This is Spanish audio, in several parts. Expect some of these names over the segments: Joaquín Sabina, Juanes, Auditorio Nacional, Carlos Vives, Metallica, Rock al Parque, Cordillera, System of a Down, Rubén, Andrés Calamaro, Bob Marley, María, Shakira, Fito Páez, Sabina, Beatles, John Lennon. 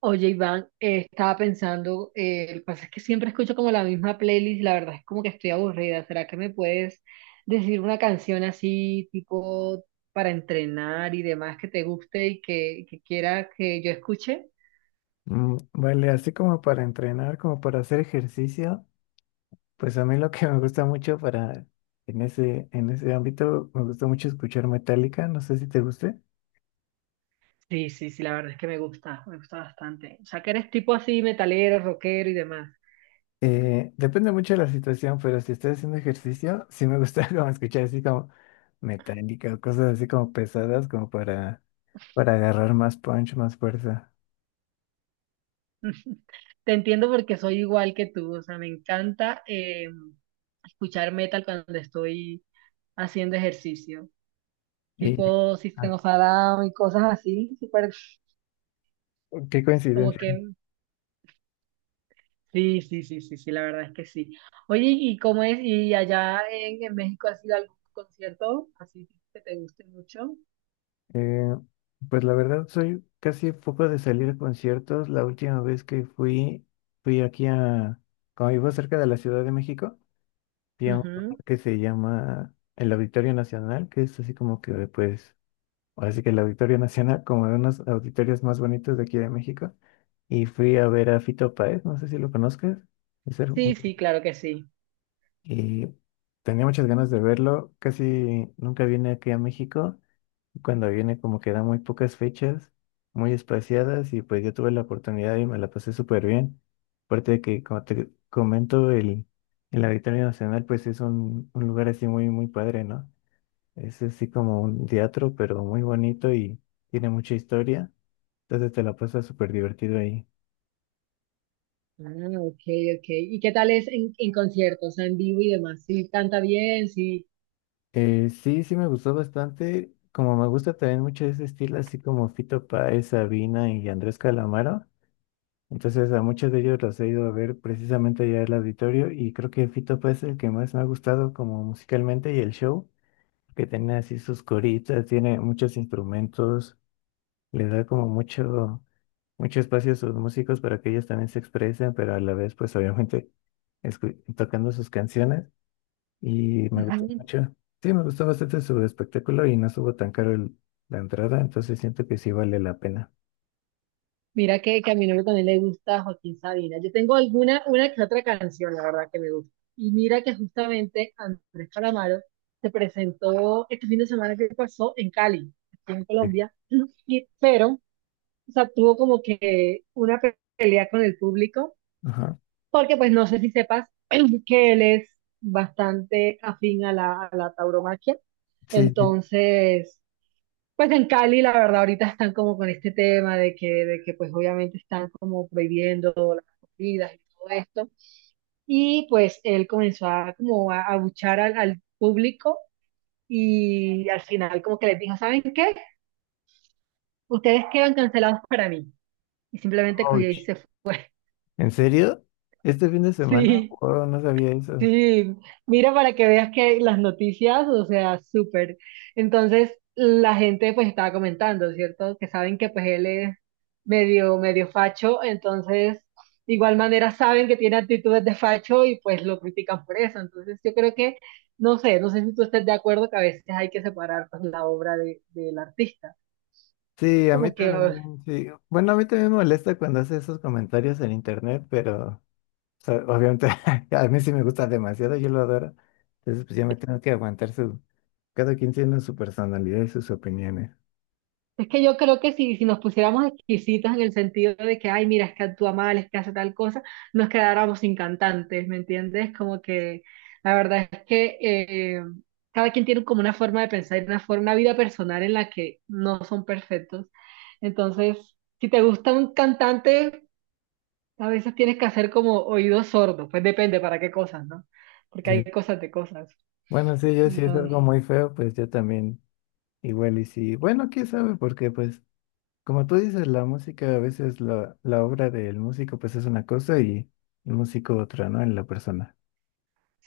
Oye, Iván, estaba pensando, lo que pasa es que siempre escucho como la misma playlist, la verdad es como que estoy aburrida. ¿Será que me puedes decir una canción así, tipo para entrenar y demás, que te guste y que quiera que yo escuche? Mm, vale, así como para entrenar, como para hacer ejercicio, pues a mí lo que me gusta mucho para en ese ámbito, me gusta mucho escuchar Metallica, no sé si te guste. Sí, sí, sí, la verdad es que me gusta bastante. O sea, que eres tipo así, metalero, rockero y demás. Depende mucho de la situación, pero si estoy haciendo ejercicio, sí me gusta como escuchar así como Metallica o cosas así como pesadas, como para agarrar más punch, más fuerza. Te entiendo porque soy igual que tú, o sea, me encanta escuchar metal cuando estoy haciendo ejercicio. Y Tipo System ah, of a Down y cosas así, súper, qué como coincidencia. que sí, sí, sí, sí, sí, la verdad es que sí. Oye, ¿y cómo es? ¿Y allá en México has ido a algún concierto así que te guste mucho? Eh, pues la verdad soy casi poco de salir a conciertos. La última vez que fui, fui aquí a, como vivo cerca de la Ciudad de México, fui a un Ujú. lugar que se llama el Auditorio Nacional, que es así como que pues, ahora sí que el Auditorio Nacional, como de unos auditorios más bonitos de aquí de México. Y fui a ver a Fito Páez, no sé si lo conozcas. es el- Sí, sí, claro que sí. Y tenía muchas ganas de verlo. Casi nunca viene aquí a México. Cuando viene como que da muy pocas fechas, muy espaciadas y pues yo tuve la oportunidad y me la pasé súper bien. Aparte de que, como te comento, el Auditorio Nacional pues es un lugar así muy, muy padre, ¿no? Es así como un teatro, pero muy bonito y tiene mucha historia. Entonces te la pasas súper divertido ahí. Ah, ok, ok. ¿Y qué tal es en conciertos, en vivo y demás? ¿Sí canta bien? Sí. Sí me gustó bastante. Como me gusta también mucho ese estilo, así como Fito Páez, Sabina y Andrés Calamaro. Entonces a muchos de ellos los he ido a ver precisamente allá al auditorio y creo que Fito Páez es el que más me ha gustado como musicalmente y el show que tiene así sus coritas, tiene muchos instrumentos, le da como mucho espacio a sus músicos para que ellos también se expresen, pero a la vez pues obviamente tocando sus canciones y me gustó Ujú. mucho. Sí, me gustó bastante su espectáculo y no estuvo tan caro la entrada, entonces siento que sí vale la pena. Mira que a mi novio también le gusta Joaquín Sabina. Yo tengo alguna, una que otra canción, la verdad, que me gusta. Y mira que justamente Andrés Calamaro se presentó este fin de semana que pasó en Cali, aquí en Sí. Colombia, y, pero, o sea, tuvo como que una pelea con el público, Ajá. porque pues no sé si sepas que él es bastante afín a la tauromaquia. Sí, sí. Entonces, pues en Cali, la verdad, ahorita están como con este tema de que pues obviamente están como prohibiendo las comidas y todo esto. Y pues él comenzó a como a abuchar al público y al final como que les dijo, ¿saben qué? Ustedes quedan cancelados para mí. Y simplemente cogió y Ouch. se fue. ¿En serio? ¿Este fin de semana? Sí. Oh, no sabía eso. Sí, mira para que veas que las noticias, o sea, súper. Entonces, la gente pues estaba comentando, ¿cierto? Que saben que pues él es medio, medio facho, entonces, de igual manera saben que tiene actitudes de facho y pues lo critican por eso. Entonces, yo creo que, no sé, no sé si tú estés de acuerdo que a veces hay que separar pues la obra del artista. Sí, a mí Como que también, sí. Bueno, a mí también me molesta cuando hace esos comentarios en internet, pero o sea, obviamente a mí sí me gusta demasiado, yo lo adoro. Entonces, pues ya me tengo que aguantar su... Cada quien tiene su personalidad y sus opiniones. es que yo creo que si nos pusiéramos exquisitas en el sentido de que, ay, mira, es que actúa mal, es que hace tal cosa, nos quedáramos sin cantantes, ¿me entiendes? Como que la verdad es que cada quien tiene como una forma de pensar y una forma, una vida personal en la que no son perfectos. Entonces, si te gusta un cantante, a veces tienes que hacer como oídos sordos, pues depende para qué cosas, ¿no? Porque hay Sí. cosas de cosas. Bueno, sí, yo si es algo muy feo, pues yo también igual y sí. Bueno, quién sabe, porque pues como tú dices, la música a veces la obra del músico pues es una cosa y el músico otra, ¿no? En la persona.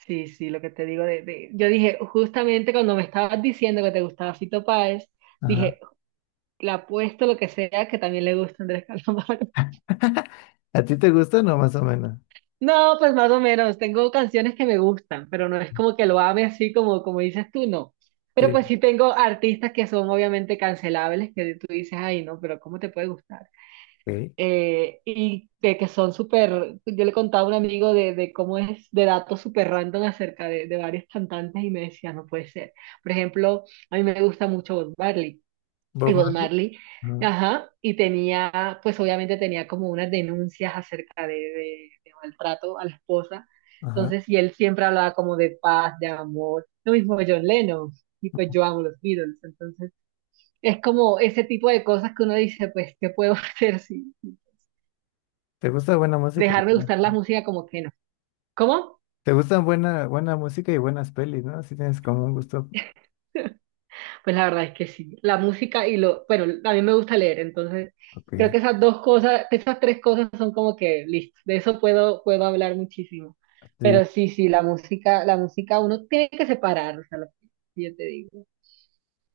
Sí, sí, lo que te digo yo dije, justamente cuando me estabas diciendo que te gustaba Fito Páez, dije, Ajá. le apuesto lo que sea que también le gusta Andrés Calamaro. ¿A ti te gusta, no? Más o menos. No, pues más o menos, tengo canciones que me gustan, pero no es como que lo ame así como, como dices tú, no. Pero pues Sí. sí tengo artistas que son obviamente cancelables, que tú dices, ay, no, pero ¿cómo te puede gustar? Ok. Y que son súper, yo le contaba a un amigo de cómo es, de datos súper random acerca de varios cantantes y me decía, no puede ser. Por ejemplo, a mí me gusta mucho Bob Marley. Y Bob Bob Marley. Marley, Ajá. ajá, y tenía, pues obviamente tenía como unas denuncias acerca de maltrato a la esposa. Ajá. Entonces, y él siempre hablaba como de paz, de amor, lo mismo que John Lennon. Y pues yo amo los Beatles, entonces es como ese tipo de cosas que uno dice, pues, ¿qué puedo hacer si, ¿Te gusta buena música? dejar de Y gustar la música como que no. ¿Cómo? ¿te gustan buena música y buenas pelis, no? Así tienes como un gusto. Pues la verdad es que sí. La música y lo, bueno, a mí me gusta leer, entonces creo Ok. que esas dos cosas, esas tres cosas son como que listo. De eso puedo hablar muchísimo. Sí. Pero sí, sí, la música uno tiene que separar, o sea, lo que yo te digo.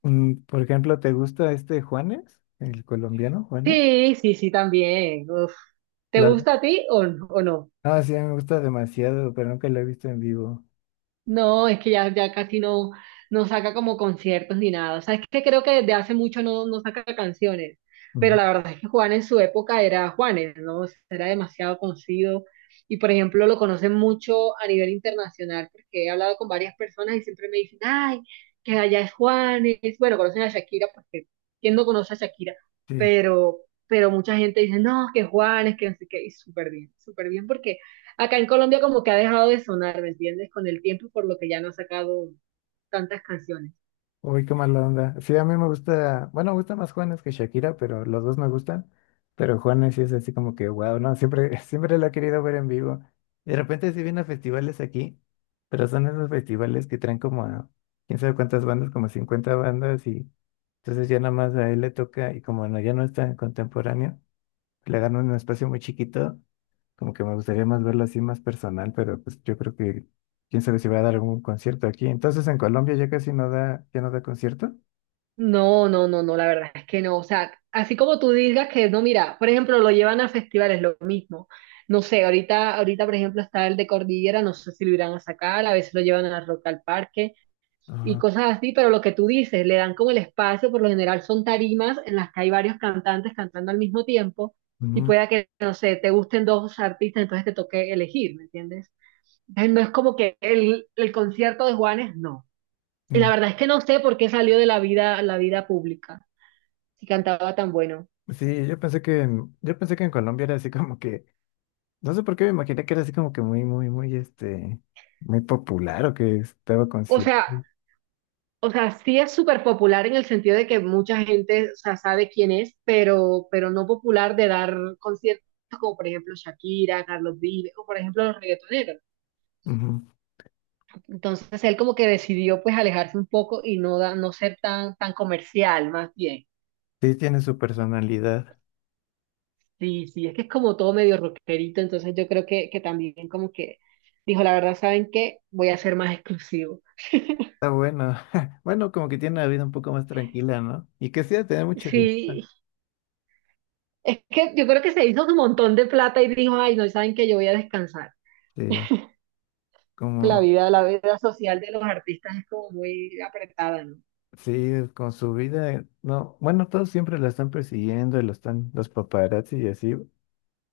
Mm, por ejemplo, ¿te gusta este Juanes? El colombiano Juanes. Sí, sí, sí, también. Uf. ¿Te La- gusta a ti o no? Ah, sí, a mí me gusta demasiado, pero nunca lo he visto en vivo. No, es que ya casi no, no saca como conciertos ni nada. O sea, es que creo que desde hace mucho no, no saca canciones. Pero Ujú. la verdad es que Juan en su época era Juanes, ¿no? O sea, era demasiado conocido. Y por ejemplo, lo conocen mucho a nivel internacional, porque he hablado con varias personas y siempre me dicen, ay, que allá es Juanes. Bueno, conocen a Shakira, porque ¿quién no conoce a Shakira? Sí. Pero, pero mucha gente dice, no, que Juanes, que no sé qué. Y súper bien, porque acá en Colombia como que ha dejado de sonar, ¿me entiendes? Con el tiempo, por lo que ya no ha sacado tantas canciones. Uy, qué mala onda. Sí, a mí me gusta, bueno, me gusta más Juanes que Shakira, pero los dos me gustan. Pero Juanes sí es así como que, wow, no, siempre, siempre lo he querido ver en vivo. De repente sí viene a festivales aquí, pero son esos festivales que traen como a quién sabe cuántas bandas, como 50 bandas, y entonces ya nada más a él le toca, y como no, ya no es tan contemporáneo, le dan un espacio muy chiquito, como que me gustaría más verlo así más personal, pero pues yo creo que quién sabe si va a dar algún concierto aquí. Entonces en Colombia ya casi no da, ya no da concierto. No, no, no, no, la verdad es que no. O sea, así como tú digas que no, mira, por ejemplo, lo llevan a festivales, lo mismo. No sé, ahorita, por ejemplo, está el de Cordillera, no sé si lo irán a sacar, a veces lo llevan a Rock al Parque y Ah, cosas así, pero lo que tú dices, le dan como el espacio, por lo general son tarimas en las que hay varios cantantes cantando al mismo tiempo y mm, pueda que, no sé, te gusten dos artistas, entonces te toque elegir, ¿me entiendes? No es como que el concierto de Juanes, no. Y la mm. verdad es que no sé por qué salió de la vida pública, si cantaba tan bueno. Sí, yo pensé que en Colombia era así como que, no sé por qué me imaginé que era así como que muy, muy, muy, muy popular o que estaba O sea, consciente. o sea, sí es súper popular en el sentido de que mucha gente, o sea, sabe quién es, pero no popular de dar conciertos como por ejemplo Shakira, Carlos Vives, o por ejemplo los reggaetoneros. Ujú. Entonces él como que decidió pues alejarse un poco y no, da, no ser tan, tan comercial, más bien. Sí, tiene su personalidad. Sí, sí, es que es como todo medio rockerito, entonces yo creo que también como que dijo, la verdad, ¿saben qué? Voy a ser más exclusivo. Está bueno. Bueno, como que tiene una vida un poco más tranquila, ¿no? Y que sí, ha de tener mucho, Sí, es que yo creo que se hizo un montón de plata y dijo, ay, no, ¿saben qué? Yo voy a descansar. este, como, La vida social de los artistas es como muy apretada, ¿no? sí, con su vida, no, bueno, todos siempre la están persiguiendo, y lo están, los paparazzi y así.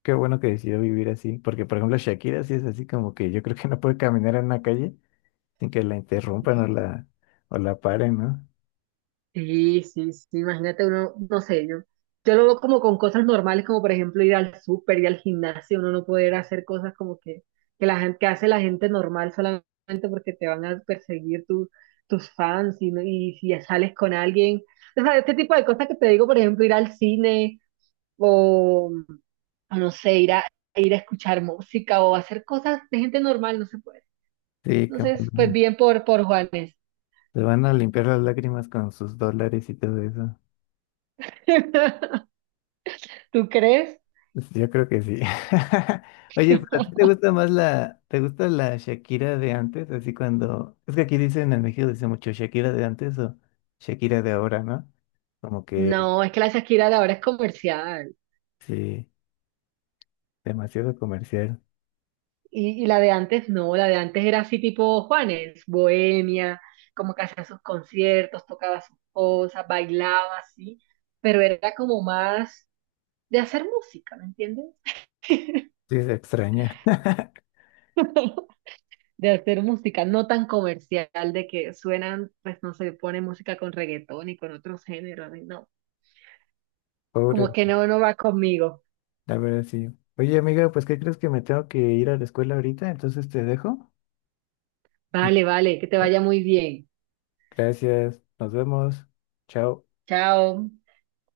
Qué bueno que decidió vivir así, porque por ejemplo Shakira sí es así como que yo creo que no puede caminar en una calle sin que la interrumpan o o la paren, ¿no? Sí, sí, sí, imagínate uno, no sé, yo lo veo como con cosas normales, como por ejemplo ir al súper, ir al gimnasio, uno no poder hacer cosas como que, la gente, que hace la gente normal solamente porque te van a perseguir tus fans y, y si ya sales con alguien. O sea, este tipo de cosas que te digo, por ejemplo, ir al cine o, o no sé, ir a escuchar música o hacer cosas de gente normal, no se puede. Sí, como Entonces, pues no, bien por Juanes. se van a limpiar las lágrimas con sus dólares y todo eso. ¿Tú crees? Pues, yo creo que sí. Oye, ¿pero a ti te gusta más te gusta la Shakira de antes? Así cuando, es que aquí dicen en México dice mucho Shakira de antes o Shakira de ahora, ¿no? Como que No, es que la Shakira de ahora es comercial. sí, demasiado comercial. Y la de antes no, la de antes era así tipo Juanes, bohemia, como que hacía sus conciertos, tocaba sus cosas, bailaba así, pero era como más de hacer música, ¿me entiendes? Sí, se extraña. De hacer música, no tan comercial, de que suenan, pues no sé, pone música con reggaetón y con otros géneros, y no, como Pobre. que no, no va conmigo. La verdad, sí. Oye, amiga, pues ¿qué crees que me tengo que ir a la escuela ahorita? Entonces te dejo. Y... Vale, vale, que te bueno, vaya muy bien. gracias. Nos vemos. Chao. Chao.